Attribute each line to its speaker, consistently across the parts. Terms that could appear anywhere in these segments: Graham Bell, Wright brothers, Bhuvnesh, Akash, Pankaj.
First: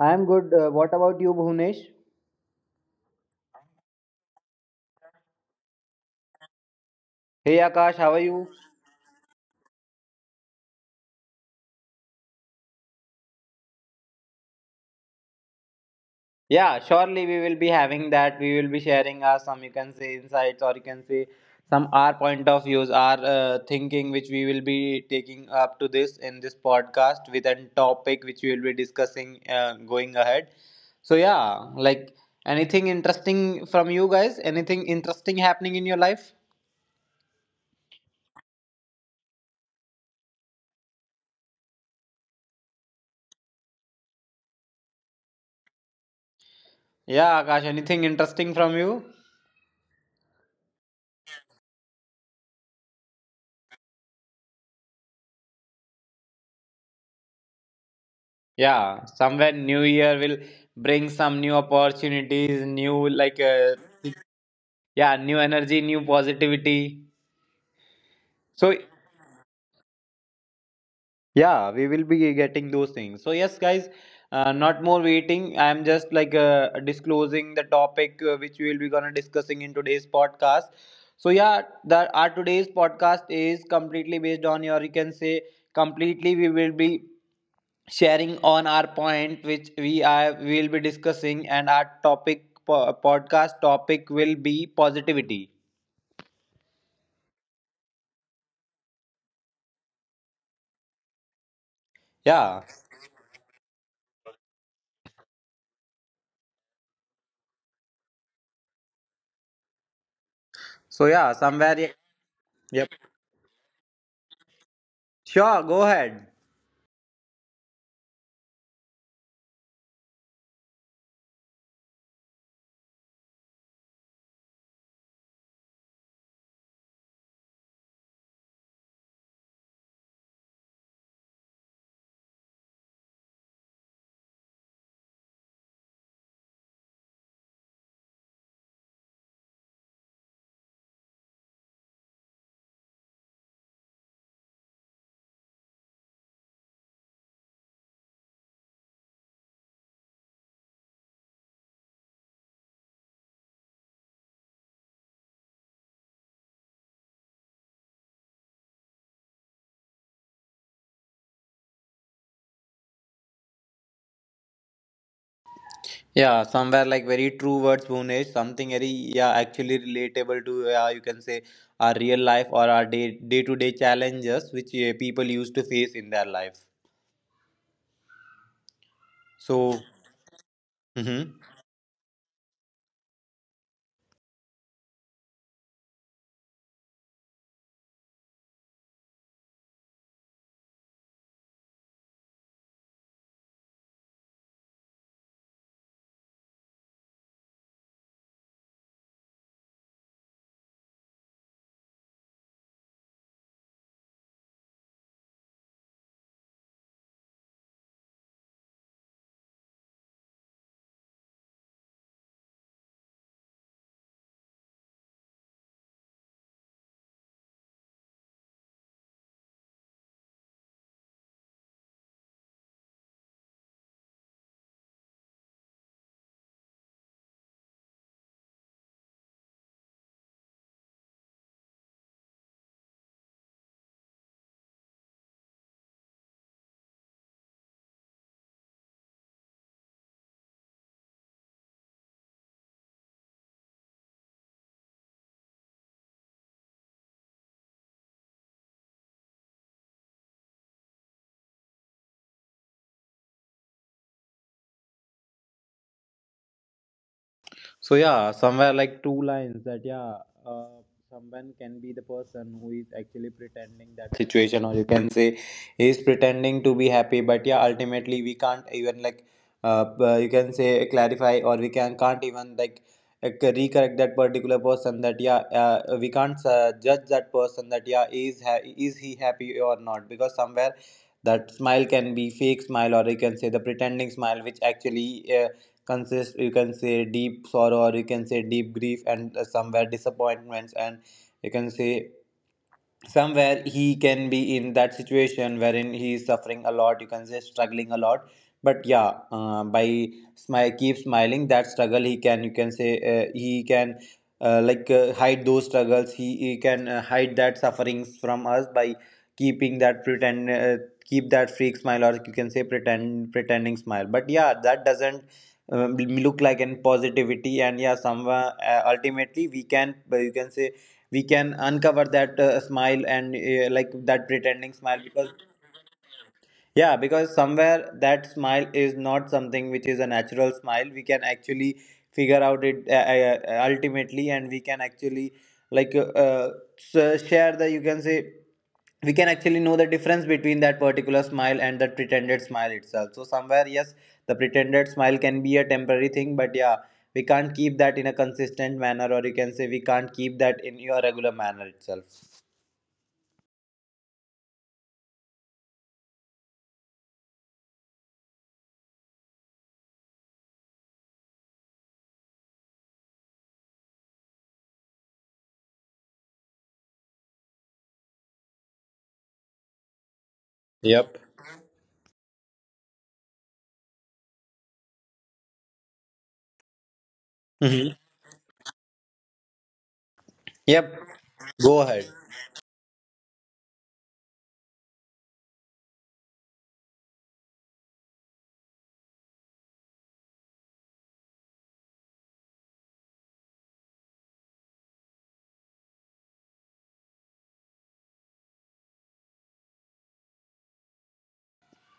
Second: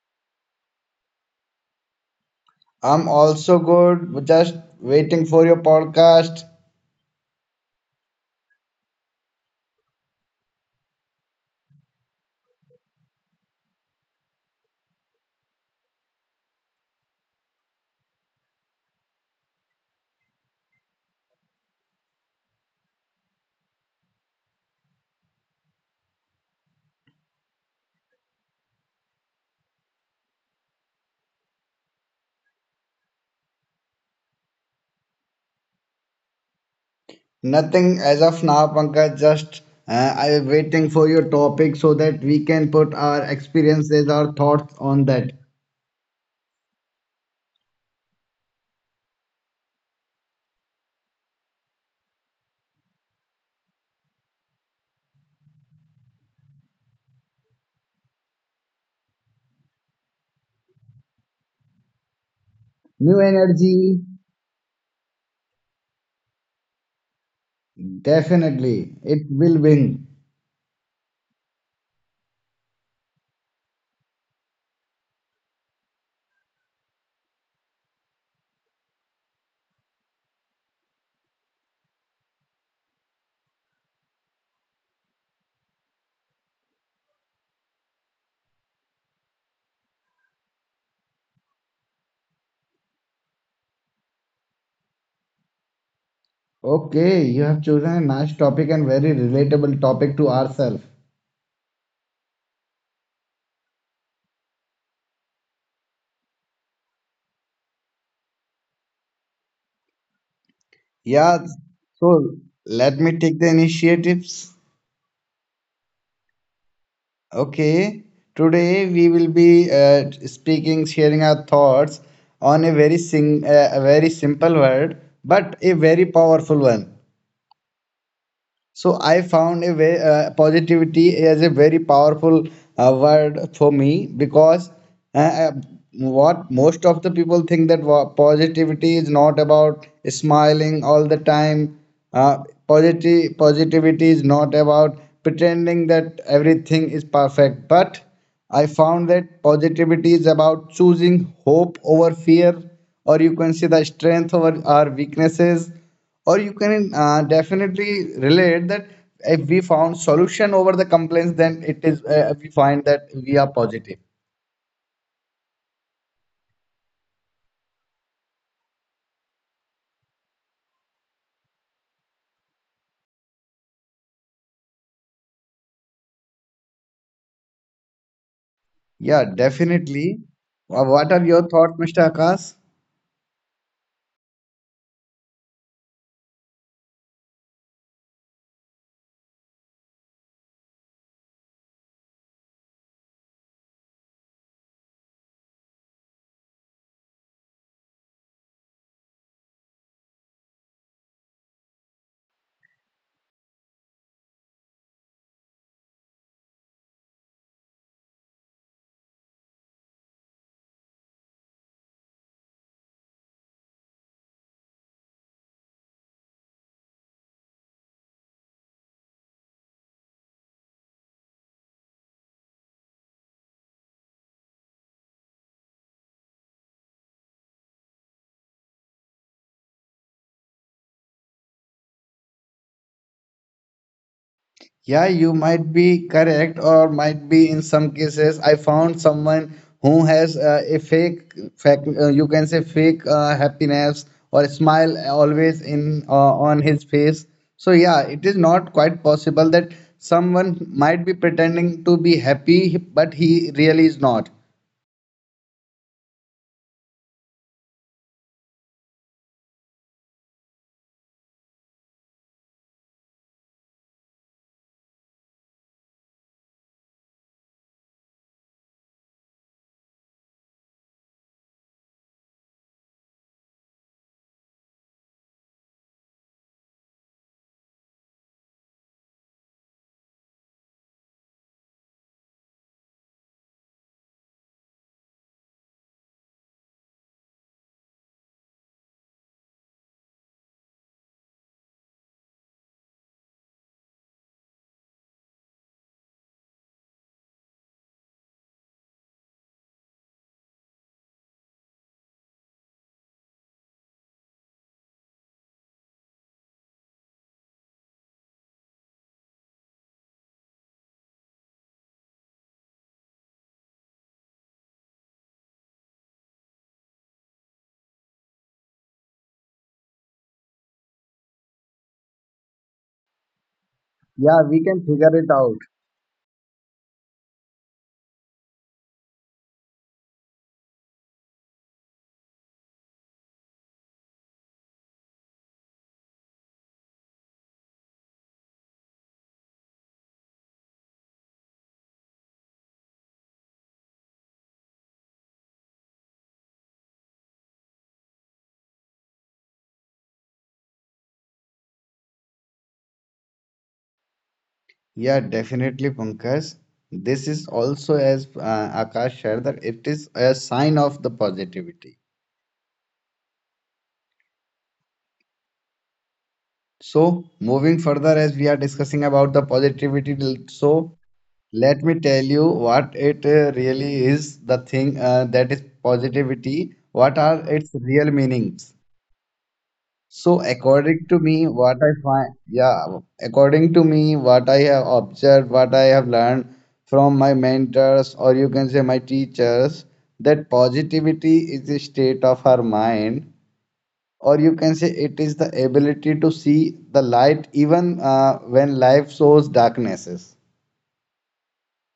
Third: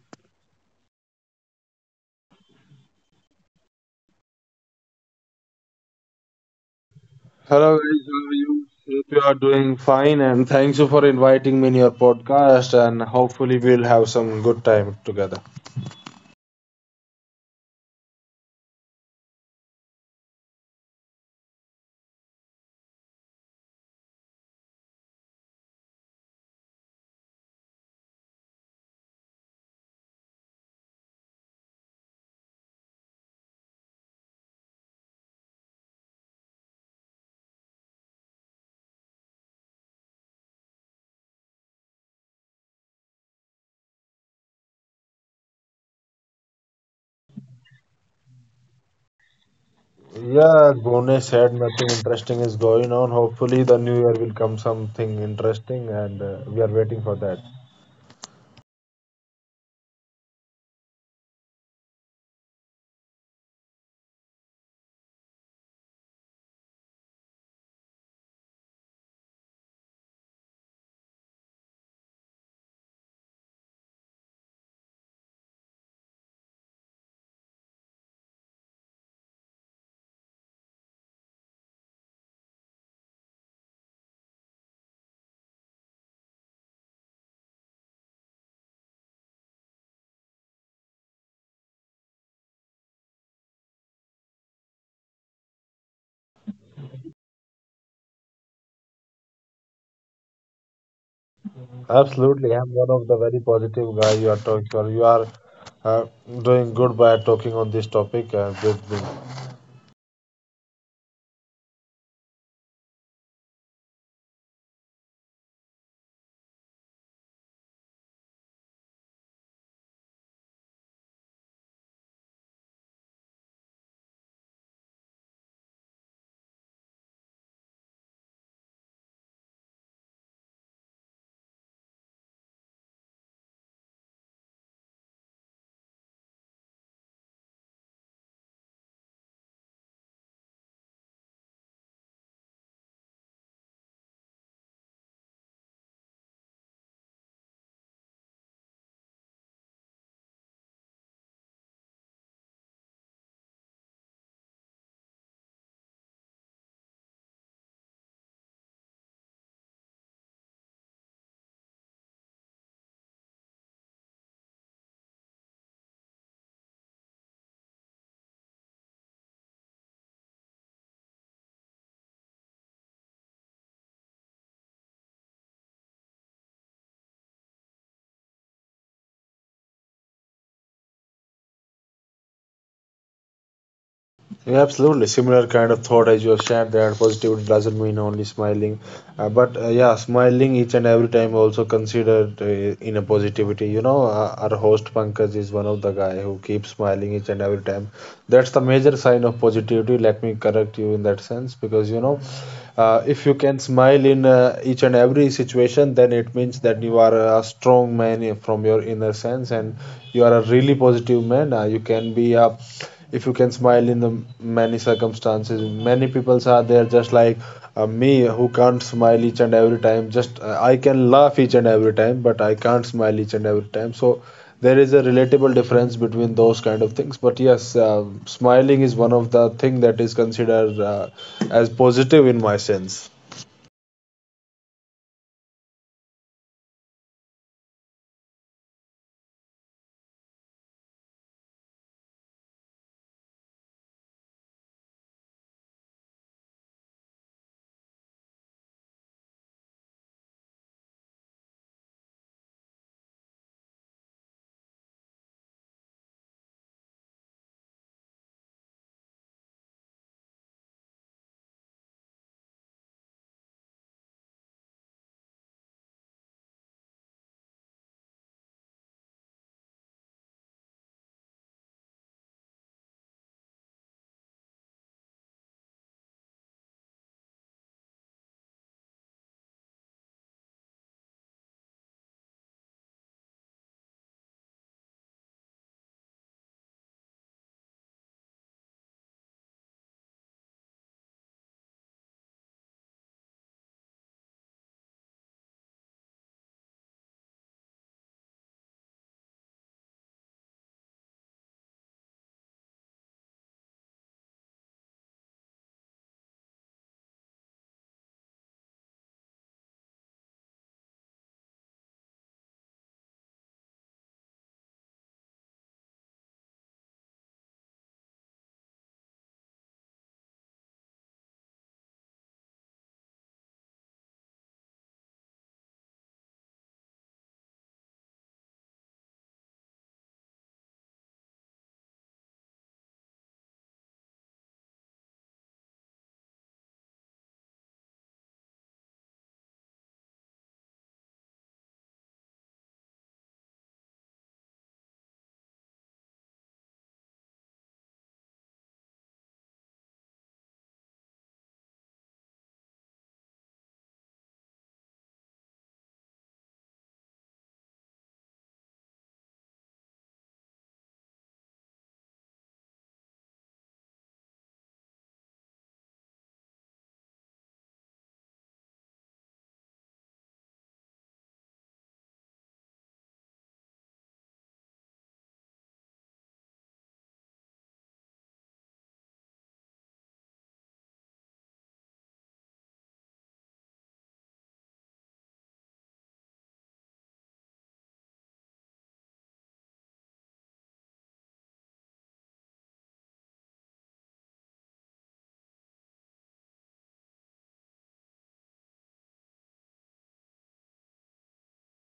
Speaker 1: I am good. What about you, Bhuvnesh?
Speaker 2: I'm also good, just waiting for your podcast.
Speaker 1: Hey
Speaker 3: Hello,
Speaker 1: Akash,
Speaker 3: guys.
Speaker 1: how
Speaker 3: How
Speaker 1: are
Speaker 3: are
Speaker 1: you?
Speaker 3: you? Hope you are doing fine, and thanks you for inviting me in your podcast. And hopefully, we'll have some good time together.
Speaker 1: Yeah, surely we will be having that. We will be sharing our some you can say insights or you can say some our point of views, our thinking which we will be taking up to this in this podcast with a topic which we will be discussing going ahead. So yeah, like anything interesting from you guys? Anything interesting happening in your life?
Speaker 2: Nothing as of now, Pankaj, just I'm waiting for your topic so that we can put our experiences, our thoughts on that.
Speaker 1: Yeah, Akash, anything interesting from you?
Speaker 3: Yeah, as Bone said nothing interesting is going on. Hopefully, the new year will come something interesting, and we are waiting for that.
Speaker 1: Yeah, somewhere new year will bring some new opportunities, new
Speaker 2: New
Speaker 1: like
Speaker 2: energy,
Speaker 1: yeah, new energy, new positivity. So
Speaker 2: definitely, it will win.
Speaker 1: yeah, we will be getting those things. So yes, guys, not more waiting. I am just like disclosing the topic which we will be gonna discussing in today's podcast. So yeah, the our today's podcast is completely based on your you can say completely we will be sharing on our point which we will be discussing and our podcast topic will be positivity.
Speaker 2: Okay, you have chosen a nice topic and very relatable topic to ourselves.
Speaker 3: Absolutely,
Speaker 1: Yeah.
Speaker 3: I'm one of the very positive guy you are talking. You are uh, doing good by talking on this topic. Good, good.
Speaker 1: So yeah,
Speaker 2: Yeah,
Speaker 1: somewhere.
Speaker 2: so
Speaker 1: Yep.
Speaker 2: let me take the initiatives.
Speaker 1: Sure, go ahead.
Speaker 2: Okay, today we will be sharing our thoughts on a very a very simple word, but a very powerful one. So I found a way, positivity is a very powerful word for me because uh, uh, what most of the people think that positivity is not about smiling all the time. Positive positivity is not about pretending that everything is perfect. But I found that positivity is about choosing hope over fear, or you can see the strength over our weaknesses, or you can definitely relate that if we found solution over the complaints, then it is we find that we are positive.
Speaker 1: Yeah, somewhere like very true words Bhunesh, something very yeah actually relatable to yeah you can say our real life or our day day to day challenges which people used to face in their life
Speaker 2: Yeah,
Speaker 1: so.
Speaker 2: definitely. What are
Speaker 1: Mhm.
Speaker 2: your thoughts, Mr. Akash?
Speaker 3: Yeah, absolutely. Similar kind of thought as you have shared that positivity doesn't mean only smiling, but yeah, smiling each and every time also considered in a positivity. You know, our host Pankaj is one of the guy who keeps smiling each and every time. That's the major sign of positivity. Let me correct you in that sense because you know, if you can smile in each and every situation, then it means that you are a strong man from your inner sense, and you are a really positive man. You can be a if you can smile in the many circumstances many peoples are there just like me, who can't smile each and every time, just I can laugh each and every time, but I can't smile each and every time. So there is a relatable difference between those kind of things. But yes, smiling is one of the thing that is considered as positive in my sense.
Speaker 2: Yeah, you might be correct, or might be in some cases. I found someone who has a fake you can say fake happiness or smile always in on his face. So yeah, it is not quite possible that someone might be pretending to be happy, but he really is not.
Speaker 1: So yeah, somewhere like two lines that yeah, uh, someone can be the person who is actually pretending that situation, or you can say he is pretending to be happy, but yeah, ultimately we can't even like you can say clarify, or we can't even like recorrect that particular person that yeah we can't judge that person that is he happy or not, because somewhere that smile can be fake smile or you can say the pretending smile which actually uh, consists you can say deep sorrow or you can say deep grief and somewhere disappointments and you can say somewhere he can be in that situation wherein he is suffering a lot, you can say struggling a lot, but yeah by keep smiling that struggle he can you can say he can like hide those struggles, he can hide that sufferings from us by keeping that pretend keep that freak smile or you can say pretending smile, but yeah that doesn't look like an positivity. And yeah somewhere ultimately we can you can say we can uncover that smile and like that
Speaker 2: Yeah, we
Speaker 1: pretending
Speaker 2: can
Speaker 1: smile,
Speaker 2: figure
Speaker 1: because
Speaker 2: it out.
Speaker 1: yeah, because somewhere that smile is not something which is a natural smile. We can actually figure out it ultimately, and we can actually like share the you can say we can actually know the difference between that particular smile and the pretended smile itself. So somewhere, yes, the pretended smile can be a temporary thing, but yeah, we can't keep that in a consistent manner, or you can say we can't keep that in your regular manner itself.
Speaker 2: Yeah, definitely, Pankaj. This is also, as Akash shared, that it is a sign of the positivity. So, moving further, as we are discussing about the positivity, so
Speaker 1: Yep.
Speaker 2: let me tell you what it really is, the thing that is positivity, what are its
Speaker 1: Hmm.
Speaker 2: real meanings. So,
Speaker 1: Yep.
Speaker 2: according to me, what
Speaker 1: Go
Speaker 2: I
Speaker 1: ahead.
Speaker 2: find, yeah, according to me, what I have observed, what I have learned from my mentors, or you can say my teachers, that positivity is a state of our mind, or you can say it is the ability to see the light even when life shows darknesses.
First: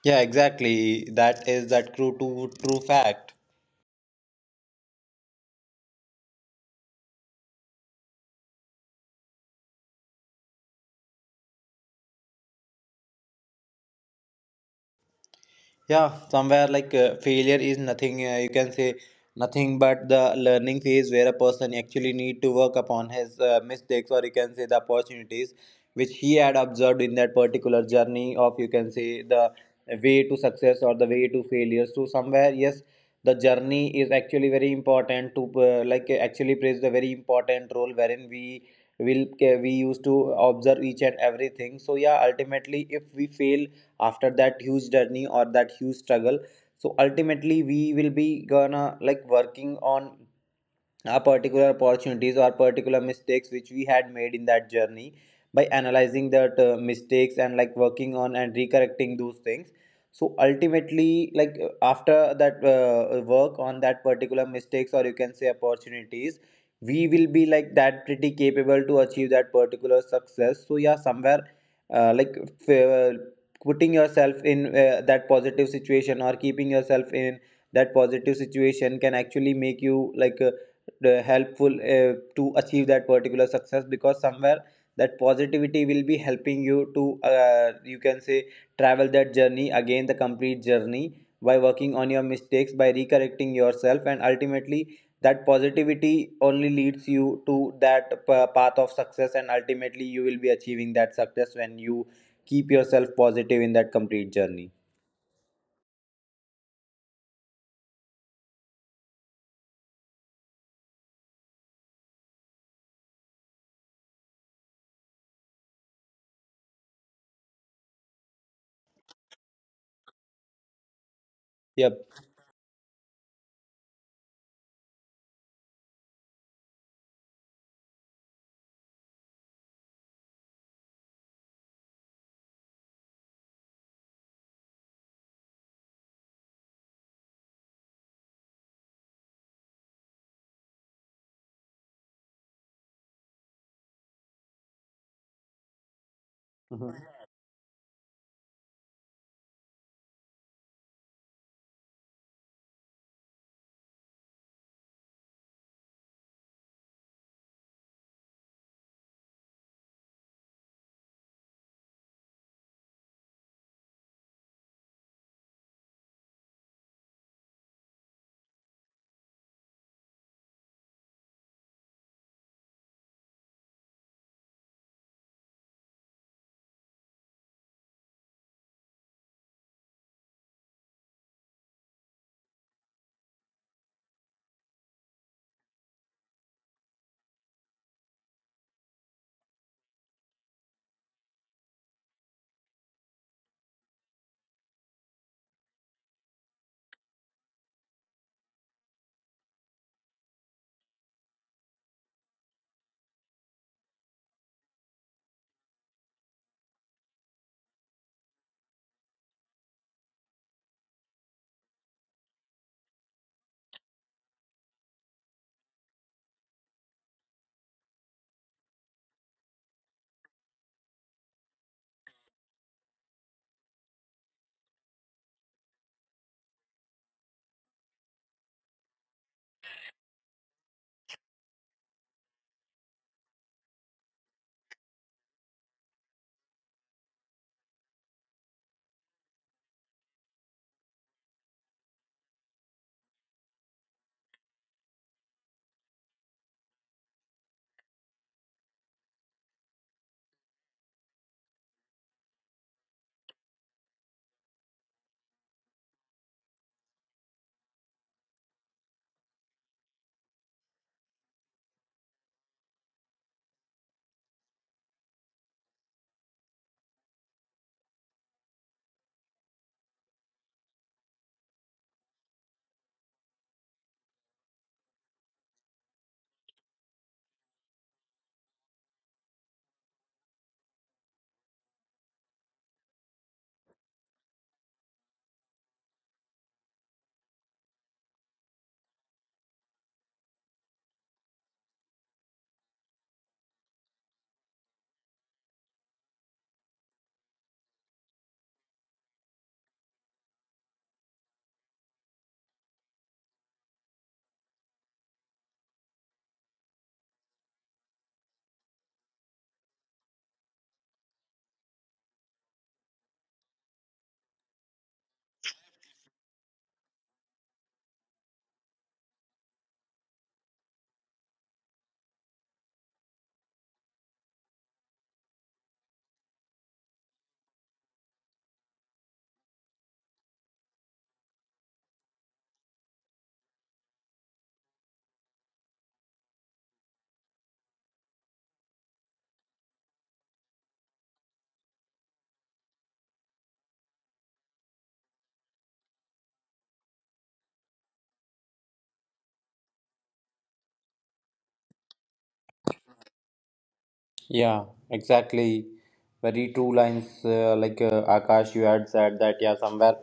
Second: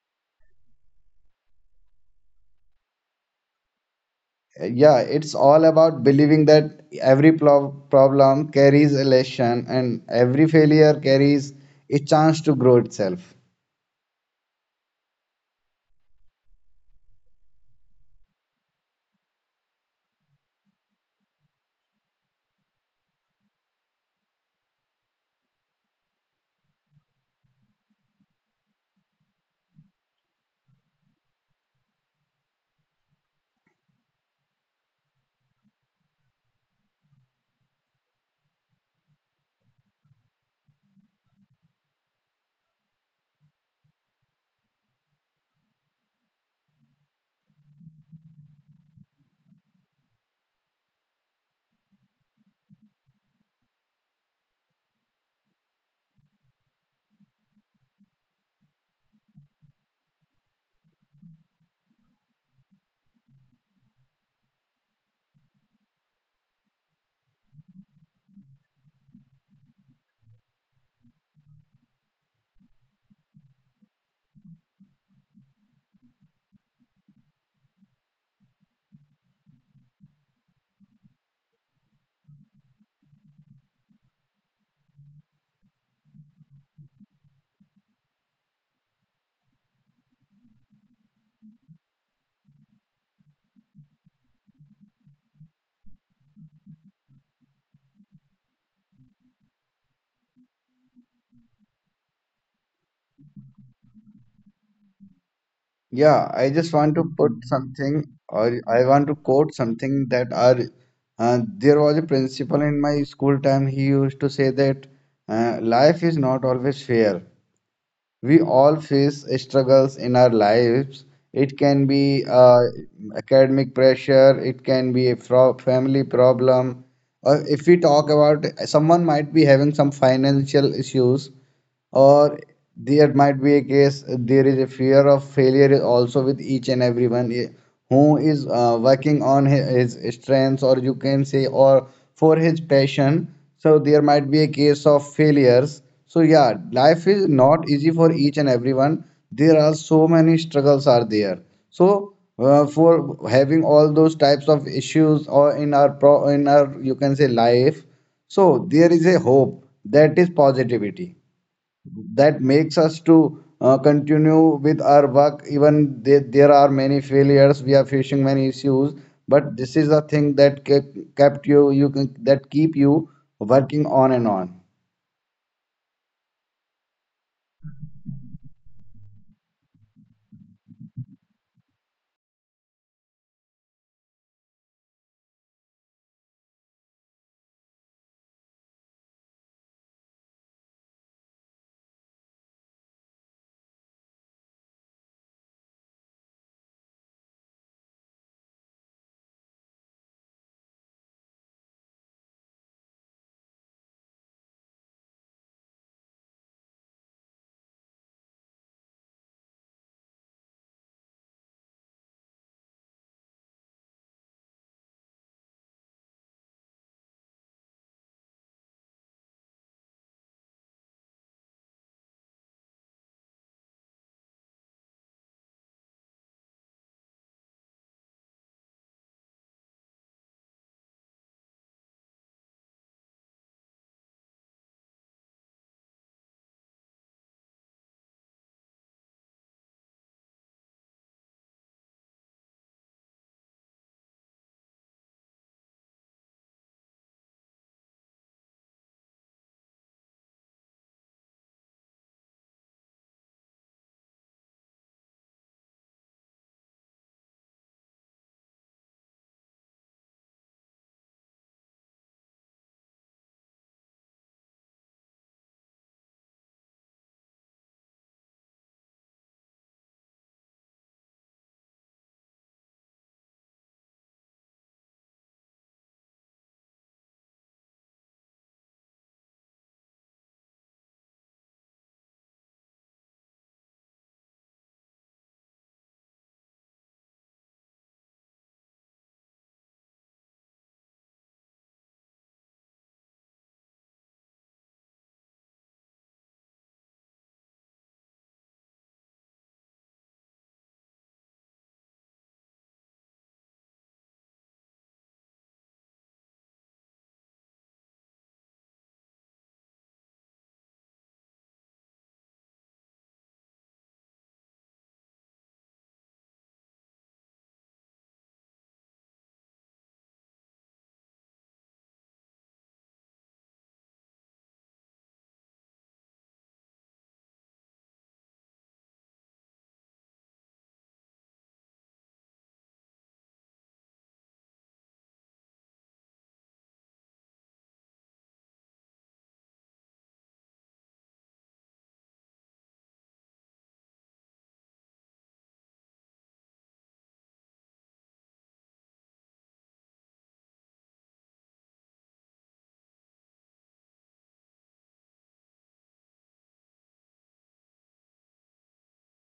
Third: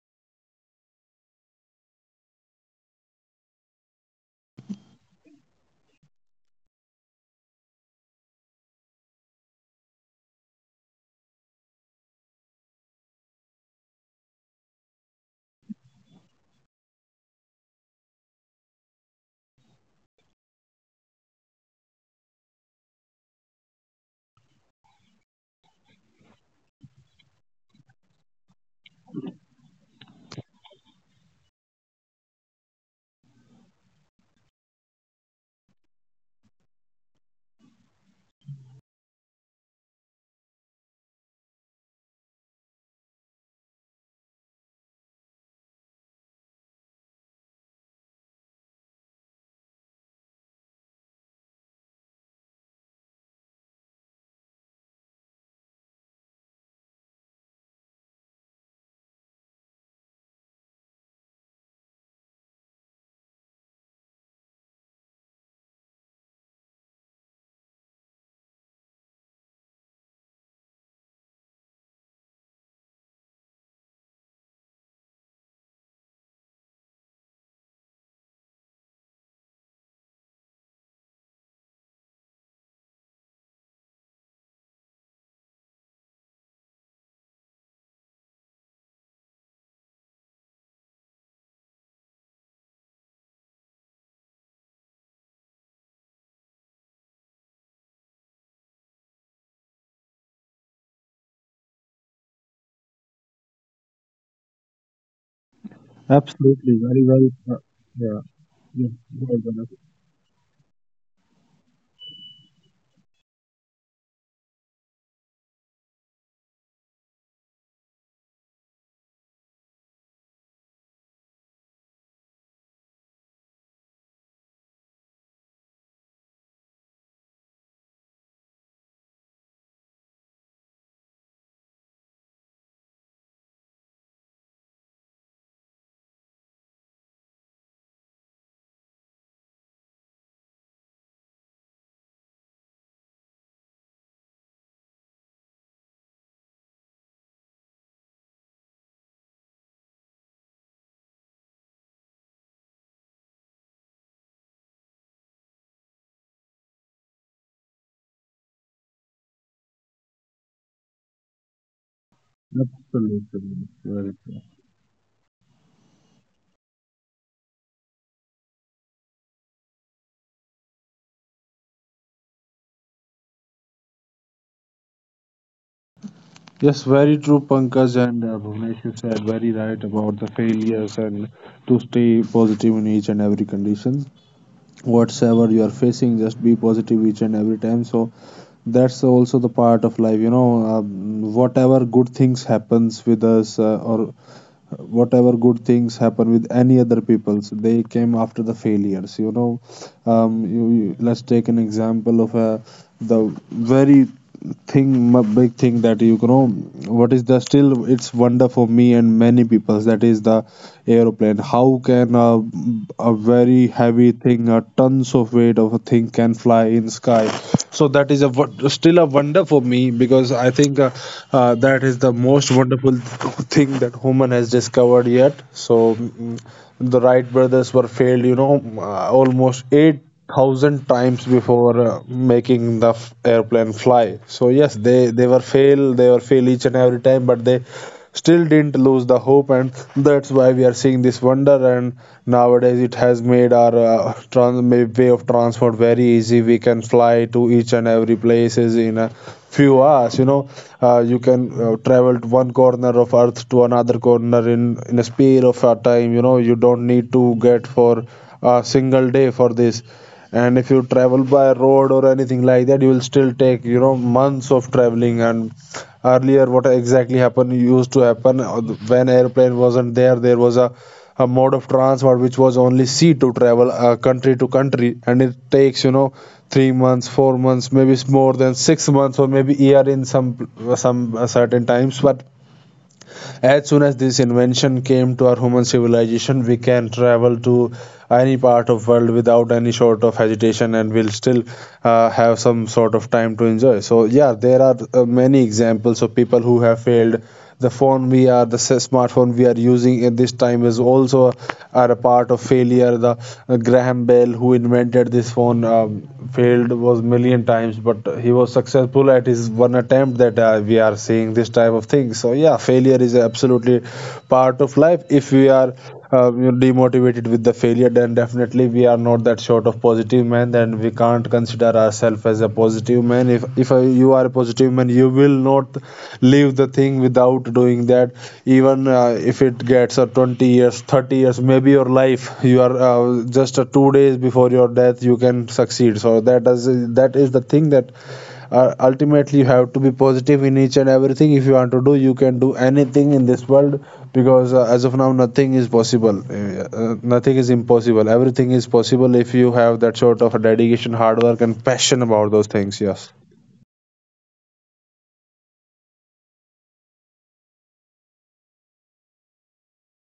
Speaker 1: Yeah, exactly. That is that true to true fact.
Speaker 2: Yeah, it's all about believing that every problem carries a lesson and every failure carries a chance to grow itself.
Speaker 1: Yeah, somewhere like failure is nothing you can say nothing but the learning phase where a person actually need to work upon his mistakes or you can say the opportunities which he had observed in that particular journey of you can say the way to success or the way to failure. So somewhere yes, the journey is actually very important to actually plays the very important role wherein we will we used to observe each and everything. So yeah, ultimately if we fail after that huge journey or that huge struggle, so ultimately we will be gonna like working on our particular opportunities or particular mistakes which we had made in that journey by analyzing that mistakes and like working on and recorrecting those things. So ultimately like after that work on that particular mistakes or you can say opportunities, we will be like that pretty capable to achieve that particular success. So yeah somewhere uh, like f- uh, putting yourself in that positive situation or keeping yourself in that positive situation can actually make you like helpful to achieve that particular success, because somewhere that positivity will be helping you to you can say travel that journey again, the complete journey, by working on your mistakes, by recorrecting yourself, and ultimately that positivity only leads you to that path of success and ultimately you will be achieving that success when you keep yourself positive in that complete journey.
Speaker 2: Yeah, I just
Speaker 3: Absolutely,
Speaker 2: want
Speaker 3: very
Speaker 2: to
Speaker 3: well.
Speaker 2: put something,
Speaker 3: Yeah,
Speaker 2: or I
Speaker 3: yes,
Speaker 2: want to
Speaker 3: well
Speaker 2: quote
Speaker 3: done.
Speaker 2: something, that our there was a principal in my school time. He used to say that life is not always fair. We all face struggles in our lives. It can
Speaker 1: Yep.
Speaker 2: be academic pressure, it can be a family problem, or if we talk about someone might be having some financial issues, or there might be a case, there is a fear of failure is also with each and everyone, who is working on his strengths, or you can say, or for his passion. So there might be a case of failures. So yeah,
Speaker 1: Mhm.
Speaker 2: life is not easy for each and everyone. There are so many struggles are there. So for having all those types of issues or in our you can say life, so there is a hope, that is positivity, that makes us to
Speaker 3: Absolutely, very true.
Speaker 2: continue with our work even there are many failures, we are facing many issues, but this is the thing that ke- kept you you can that keep you working on and on.
Speaker 3: Yes, very true, Pankaj and Bhuvnesh. You said very right about the failures and to stay positive in each and every condition. Whatsoever you are facing just be positive each and every time, so that's also the part of life, you know. Whatever good things happens with us or whatever good things happen with any other peoples, they came after the failures, you know. Let's take an example of the very thing, my big thing that, you know, what is the still it's wonder for me and many people, that is the aeroplane. How can a very heavy thing, a tons of weight of a thing can fly in sky? So that is a still a wonder for me because I think that is the most wonderful thing that human has discovered yet. So. The Wright brothers were failed, you know, almost 8,000 times before making the airplane fly. So, yes, they were fail, they were fail each and every time, but they still didn't lose the hope, and that's why we are seeing this wonder. And nowadays, it has made our way of transport very easy. We can fly to each and every places in a few hours, you know. You can travel to one corner of earth to another corner in a sphere of a time, you know. You don't need to get for a single day for this, and if you travel by road or anything like that, you will still take, you know, months of traveling. And earlier what exactly happened used to happen when airplane wasn't there, there was a mode of transport which was only sea to travel country to country, and it takes, you know, 3 months, 4 months, maybe it's more than 6 months, or maybe year in some certain times. But as soon as this invention came to our human civilization, we can travel to any part of world without any sort of hesitation, and we'll still have some sort of time to enjoy. So yeah, there are many examples of people who have failed. The phone we are the smartphone we are using at this time is also are a part of failure. The Graham Bell who invented this phone failed was million times, but he was successful at his one attempt that we are seeing this type of thing. So yeah, failure is absolutely part of life. If we are uh, demotivated with the failure, then definitely we are not that sort of positive man. Then we can't consider ourselves as a positive man. If you are a positive man, you will not leave the thing without doing that, even if it gets 20 years, 30 years, maybe your life, you are just 2 days before your death you can succeed. So that is the thing that ultimately you have to be positive in each and everything. If you want to do, you can do anything in this world, because as of now, nothing is impossible, everything is possible if you have that sort of a dedication, hard work, and passion about those things. Yes.
Speaker 1: Yeah, exactly. Very true lines Akash, you had said that, yeah, somewhere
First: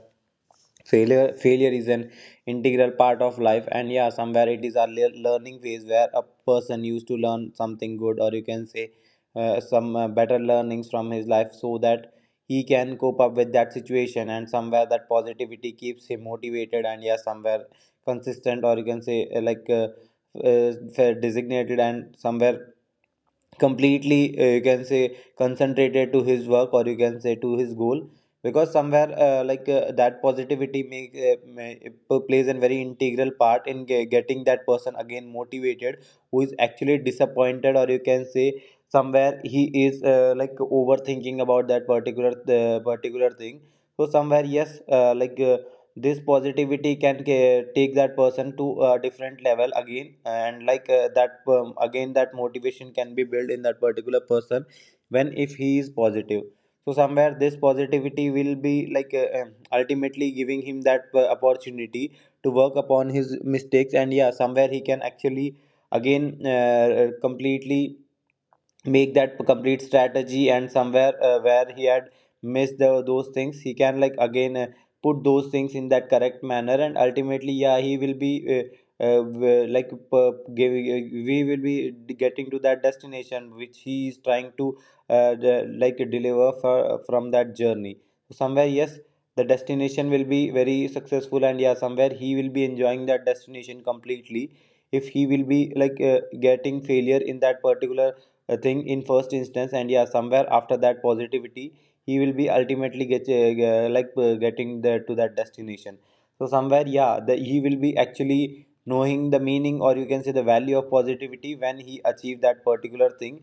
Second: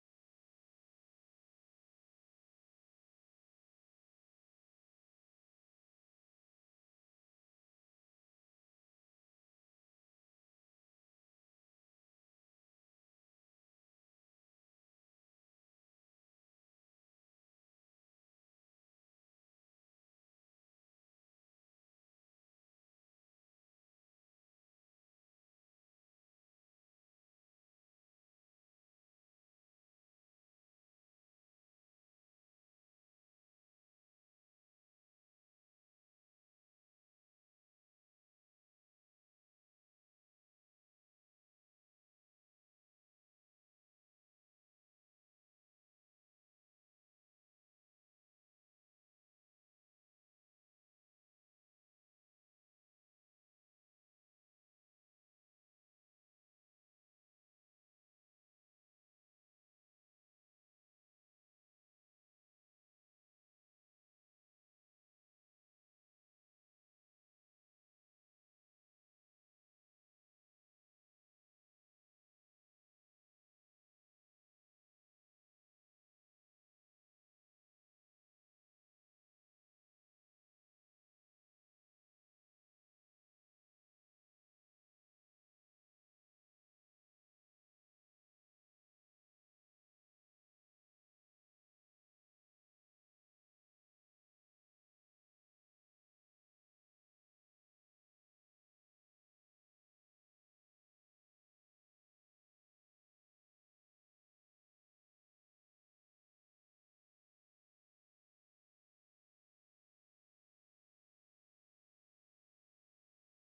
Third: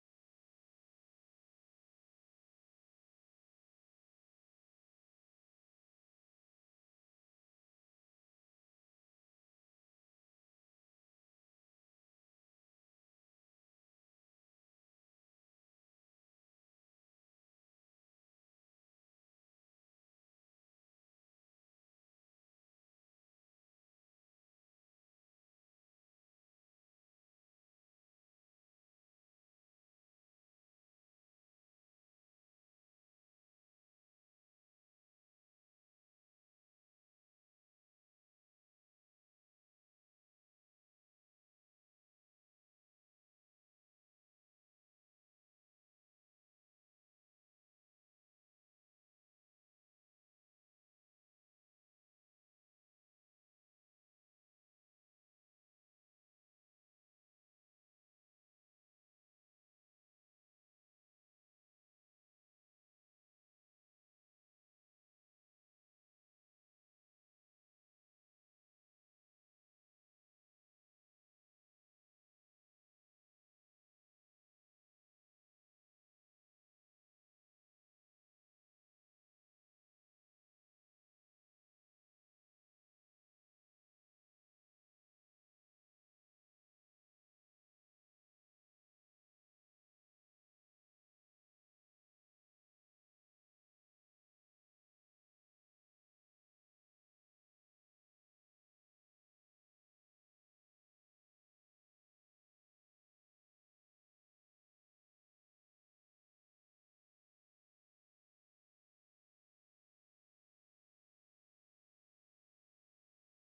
Speaker 1: failure is an integral part of life, and yeah somewhere it is a learning phase where a person used to learn something good or you can say some better learnings from his life, so that he can cope up with that situation and somewhere that positivity keeps him motivated and yeah somewhere consistent or you can say designated and somewhere completely you can say concentrated to his work or you can say to his goal, because somewhere that positivity plays a very integral part in getting that person again motivated, who is actually disappointed or you can say somewhere he is like overthinking about that particular thing. So somewhere yes this positivity can take that person to a different level again, and like that again that motivation can be built in that particular person when if he is positive. So somewhere this positivity will be like ultimately giving him that opportunity to work upon his mistakes, and yeah somewhere he can actually again completely make that complete strategy and somewhere where he had missed the, those things, he can like again put those things in that correct manner, and ultimately yeah he will be uh, uh, w- like uh, give, uh, we will be getting to that destination which he is trying to like deliver for, from that journey. Somewhere yes, the destination will be very successful and yeah somewhere he will be enjoying that destination completely if he will be like getting failure in that particular a thing in first instance, and yeah somewhere after that positivity he will be ultimately get getting there to that destination. So somewhere yeah the, he will be actually knowing the meaning or you can say the value of positivity when he achieve that particular thing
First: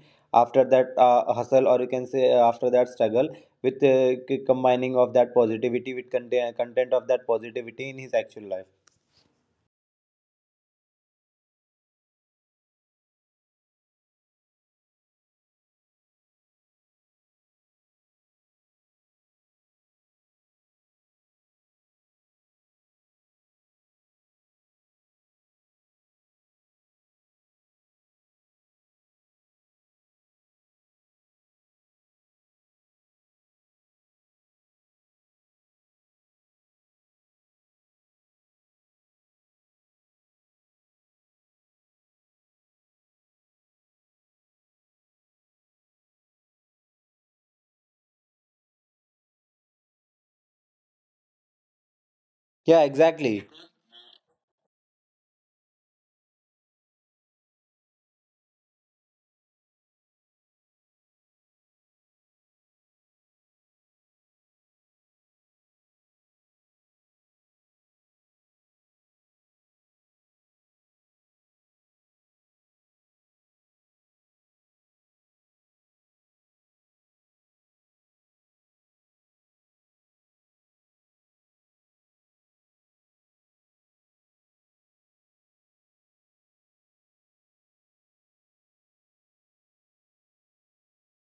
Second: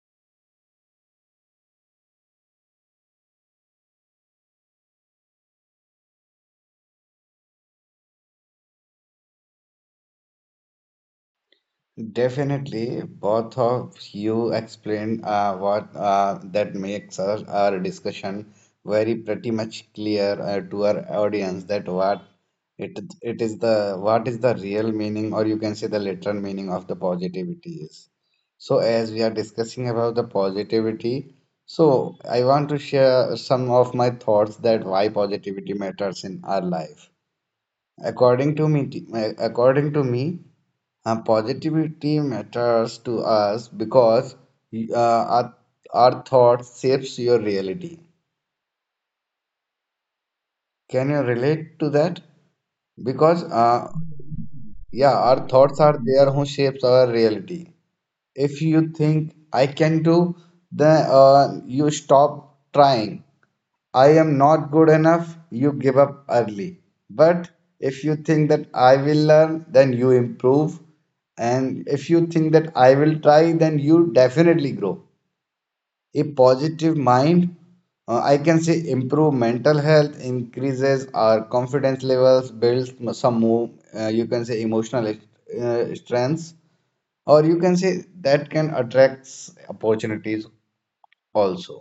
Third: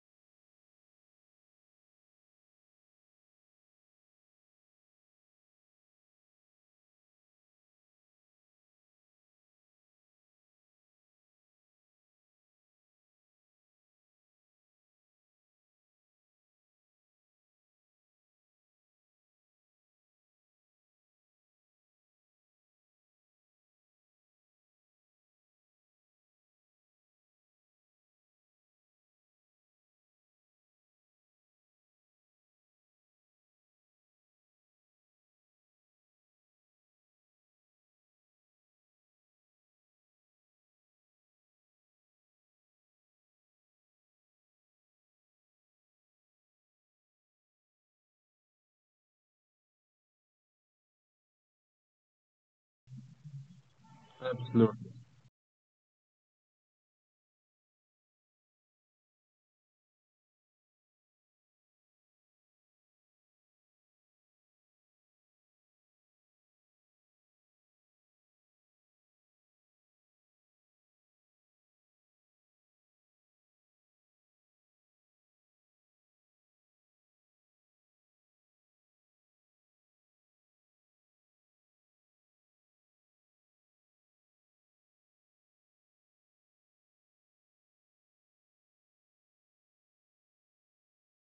Speaker 1: after that hustle or you can say after that struggle with combining of that positivity with content of that positivity in his actual life.
Speaker 2: Definitely, both of you explained what that makes us, our discussion very pretty much clear to our audience, that what it is the real meaning, or you can say the literal meaning of the positivity is. So as we are discussing about the positivity, so I want to share some of my thoughts that why positivity matters in our life. According to me, according to me, positivity matters to us because uh, our, our thoughts shapes your reality. Can you relate to that?
Speaker 1: Yeah,
Speaker 2: Because,
Speaker 1: exactly.
Speaker 2: yeah, our thoughts are there who shapes our reality. If you think I can do, then you stop trying. I am not good enough, you give up early. But if you think that I will learn, then you improve. And if you think that I will try, then you definitely grow a positive mind. I can say improve mental health, increases our confidence levels, builds some more you can say emotional strengths, or you can say that can attract opportunities also.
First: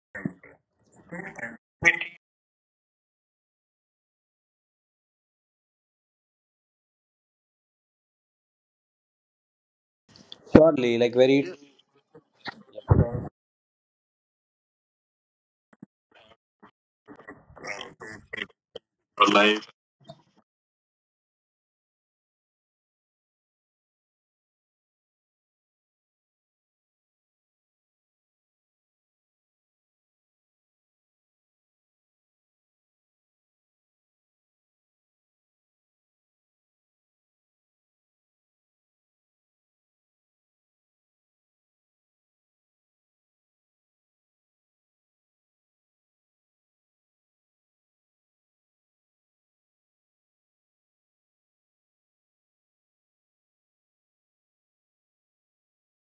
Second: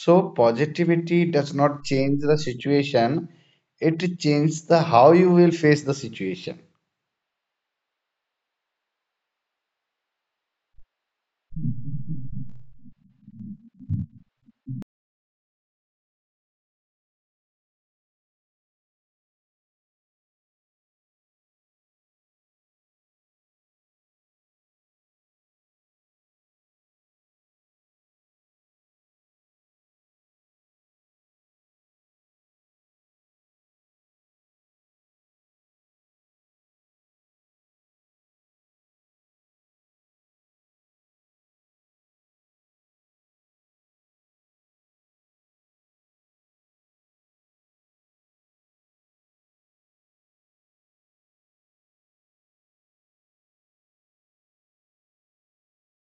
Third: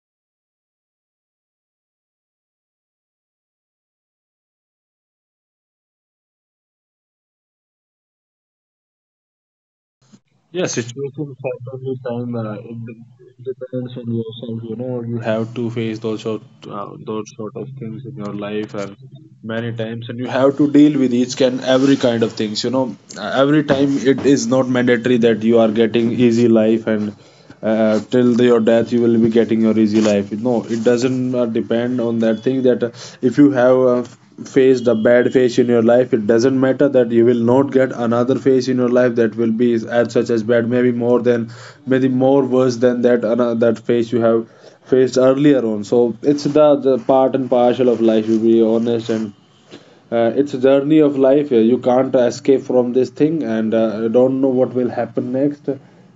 Speaker 2: So positivity does not change the situation, it changes the how you will face the situation.
Speaker 3: Yeah,
Speaker 1: Surely, like
Speaker 3: situations
Speaker 1: very. Your
Speaker 3: happen with time. It depends on yourself. You know, you have to face those sort of things in your life, and
Speaker 1: life.
Speaker 3: many times, and you have to deal with each and every kind of things. You know, every time it is not mandatory that you are getting easy life, and till your death you will be getting your easy life. No, it doesn't depend on that thing that if you have faced a bad phase in your life, it doesn't matter that you will not get another phase in your life that will be as such as bad, maybe more worse than that that phase you have faced earlier on. So it's the part and parcel of life, to be honest. And it's a journey of life. You can't escape from this thing, and don't know what will happen next.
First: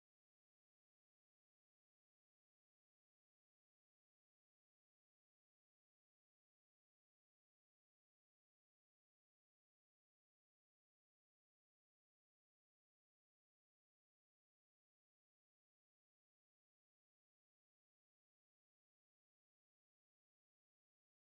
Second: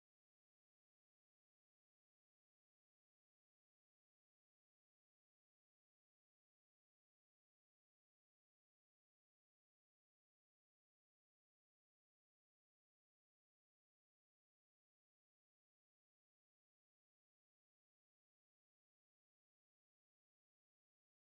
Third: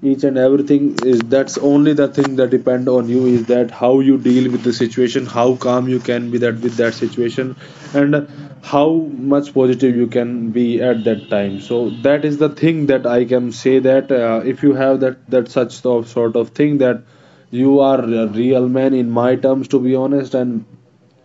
Speaker 3: Each and everything is that's only the thing that depend on you is that how you deal with the situation, how calm you can be that with that situation, and how much positive you can be at that time. So that is the thing that I can say that if you have that that such sort of thing, that you are a real man in my terms, to be honest. And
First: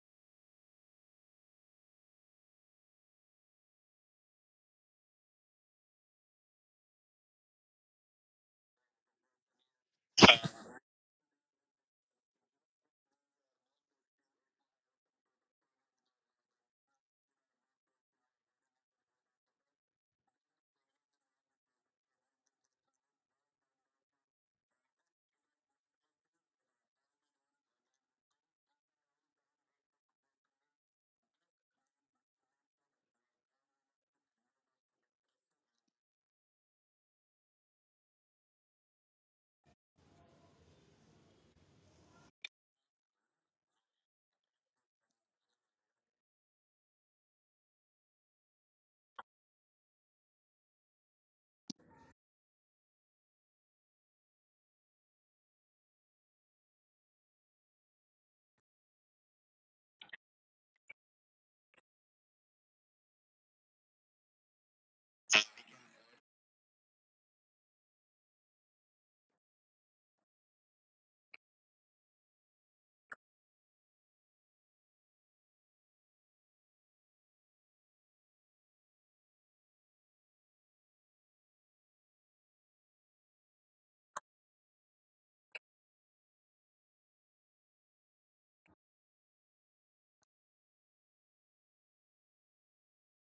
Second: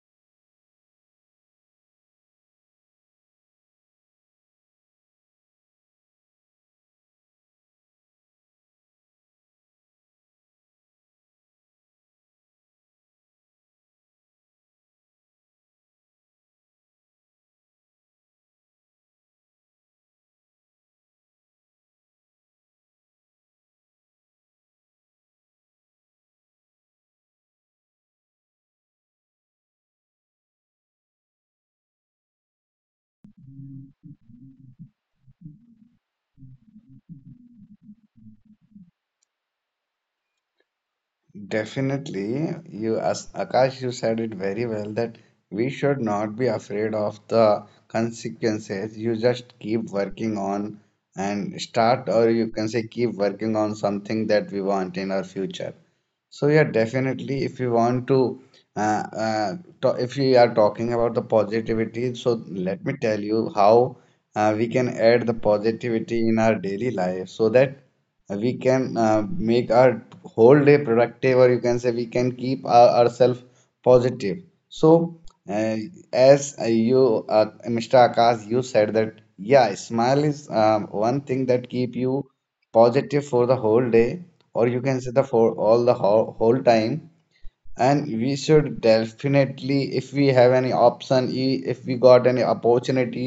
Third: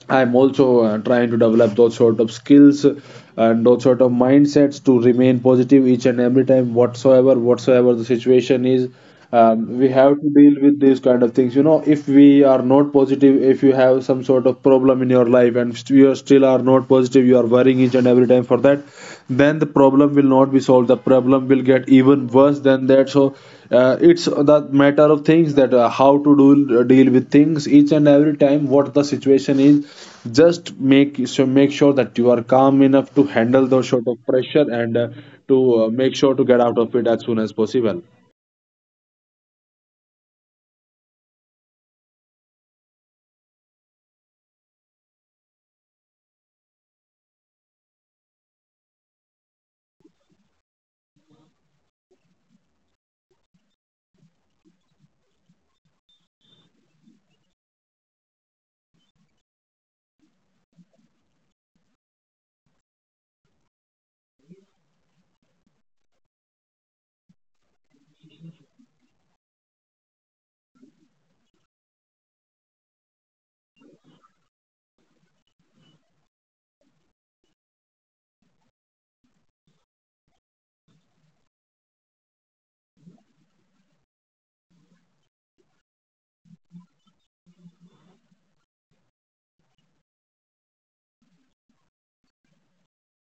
Speaker 3: I'm also trying to develop those sort of skills and those sort of mindsets to remain positive each and every time, whatsoever the situation is. We have to deal with these kind of things. You know, if we are not positive, if you have some sort of problem in your life and you are still are not positive, you are worrying each and every time for that, then the problem will not be solved, the problem will get even worse than that. So it's the matter of things that how to do deal with things each and every time what the situation is. Just make sure that you are calm enough to handle those sort of pressure, and to make sure to get out of it as soon as possible.
Speaker 2: Definitely, you, as Akash, you said it very well that we should not be afraid of the consequences. You just keep working on and start, or you can say keep working on something that we want in our future. So yeah, definitely, if you want to, uh, uh, if we are talking about the positivity, so let me tell you how we can add the positivity in our daily life, so that we can make our whole day productive, or you can say we can keep ourselves positive. So uh, as you, Mr. Akash, you said that yeah, smile is one thing that keep you positive for the whole day, or you can say the for all the whole time. And we should definitely, if we have any option, if we got any opportunity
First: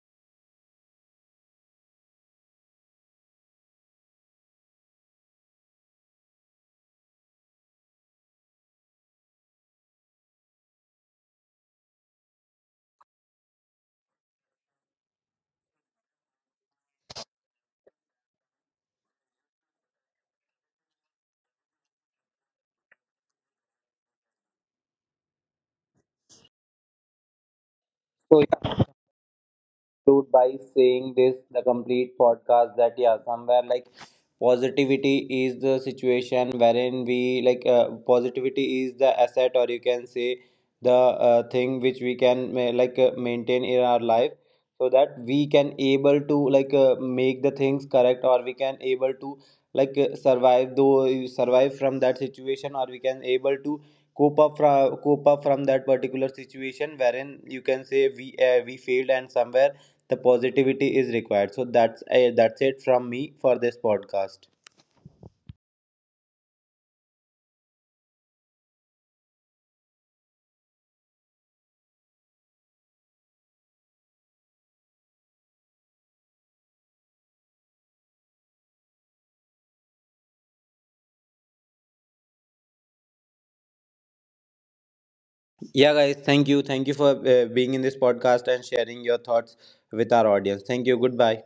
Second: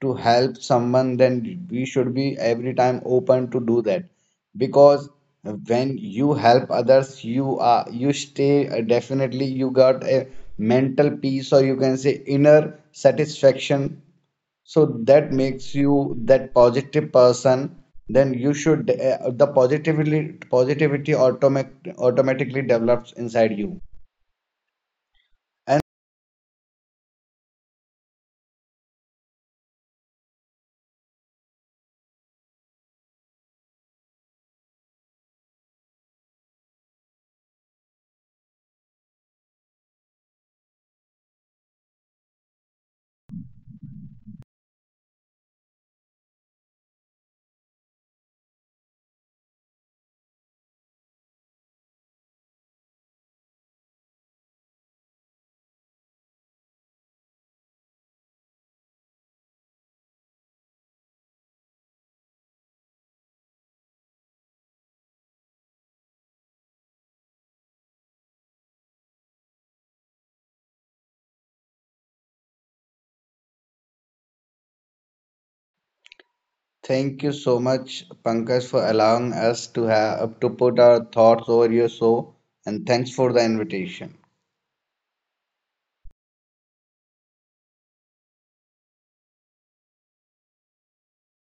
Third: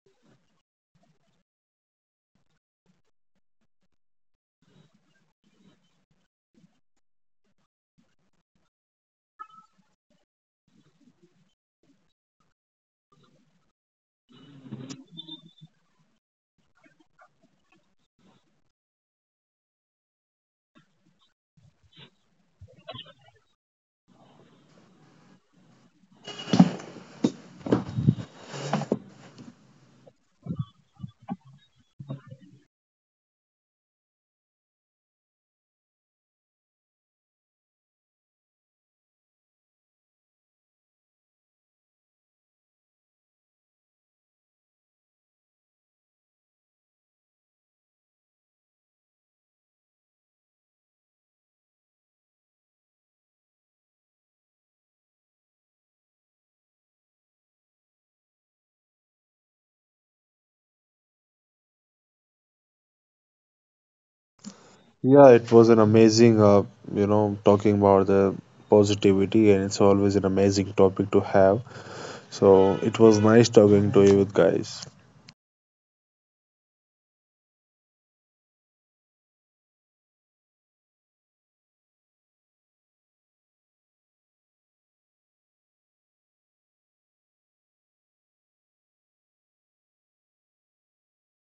Speaker 2: to help someone, then we should be every time open to do that, because when you help others, you are, you stay, definitely you got a mental peace, or you can say inner satisfaction. So that makes you that positive person. Then you should, the positivity automatically develops inside you.
Speaker 1: So conclude by saying this the complete podcast that yeah somewhere like positivity is the situation wherein we like positivity is the asset or you can say the thing which we can like maintain in our life, so that we can able to like make the things correct, or we can able to like survive from that situation, or we can able to cope up from that particular situation wherein you can say we failed and somewhere the positivity is required. So that's it from me for this podcast.
Speaker 3: Yeah, it was an amazing, talking about the positivity, and it's always an amazing topic to have. So it was nice talking to you guys.
Speaker 2: Thank you so much, Pankaj, for allowing us to have to put our thoughts over your show, and thanks for the invitation.
Speaker 1: Yeah guys, thank you, thank you for being in this podcast and sharing your thoughts with our audience. Thank you, goodbye.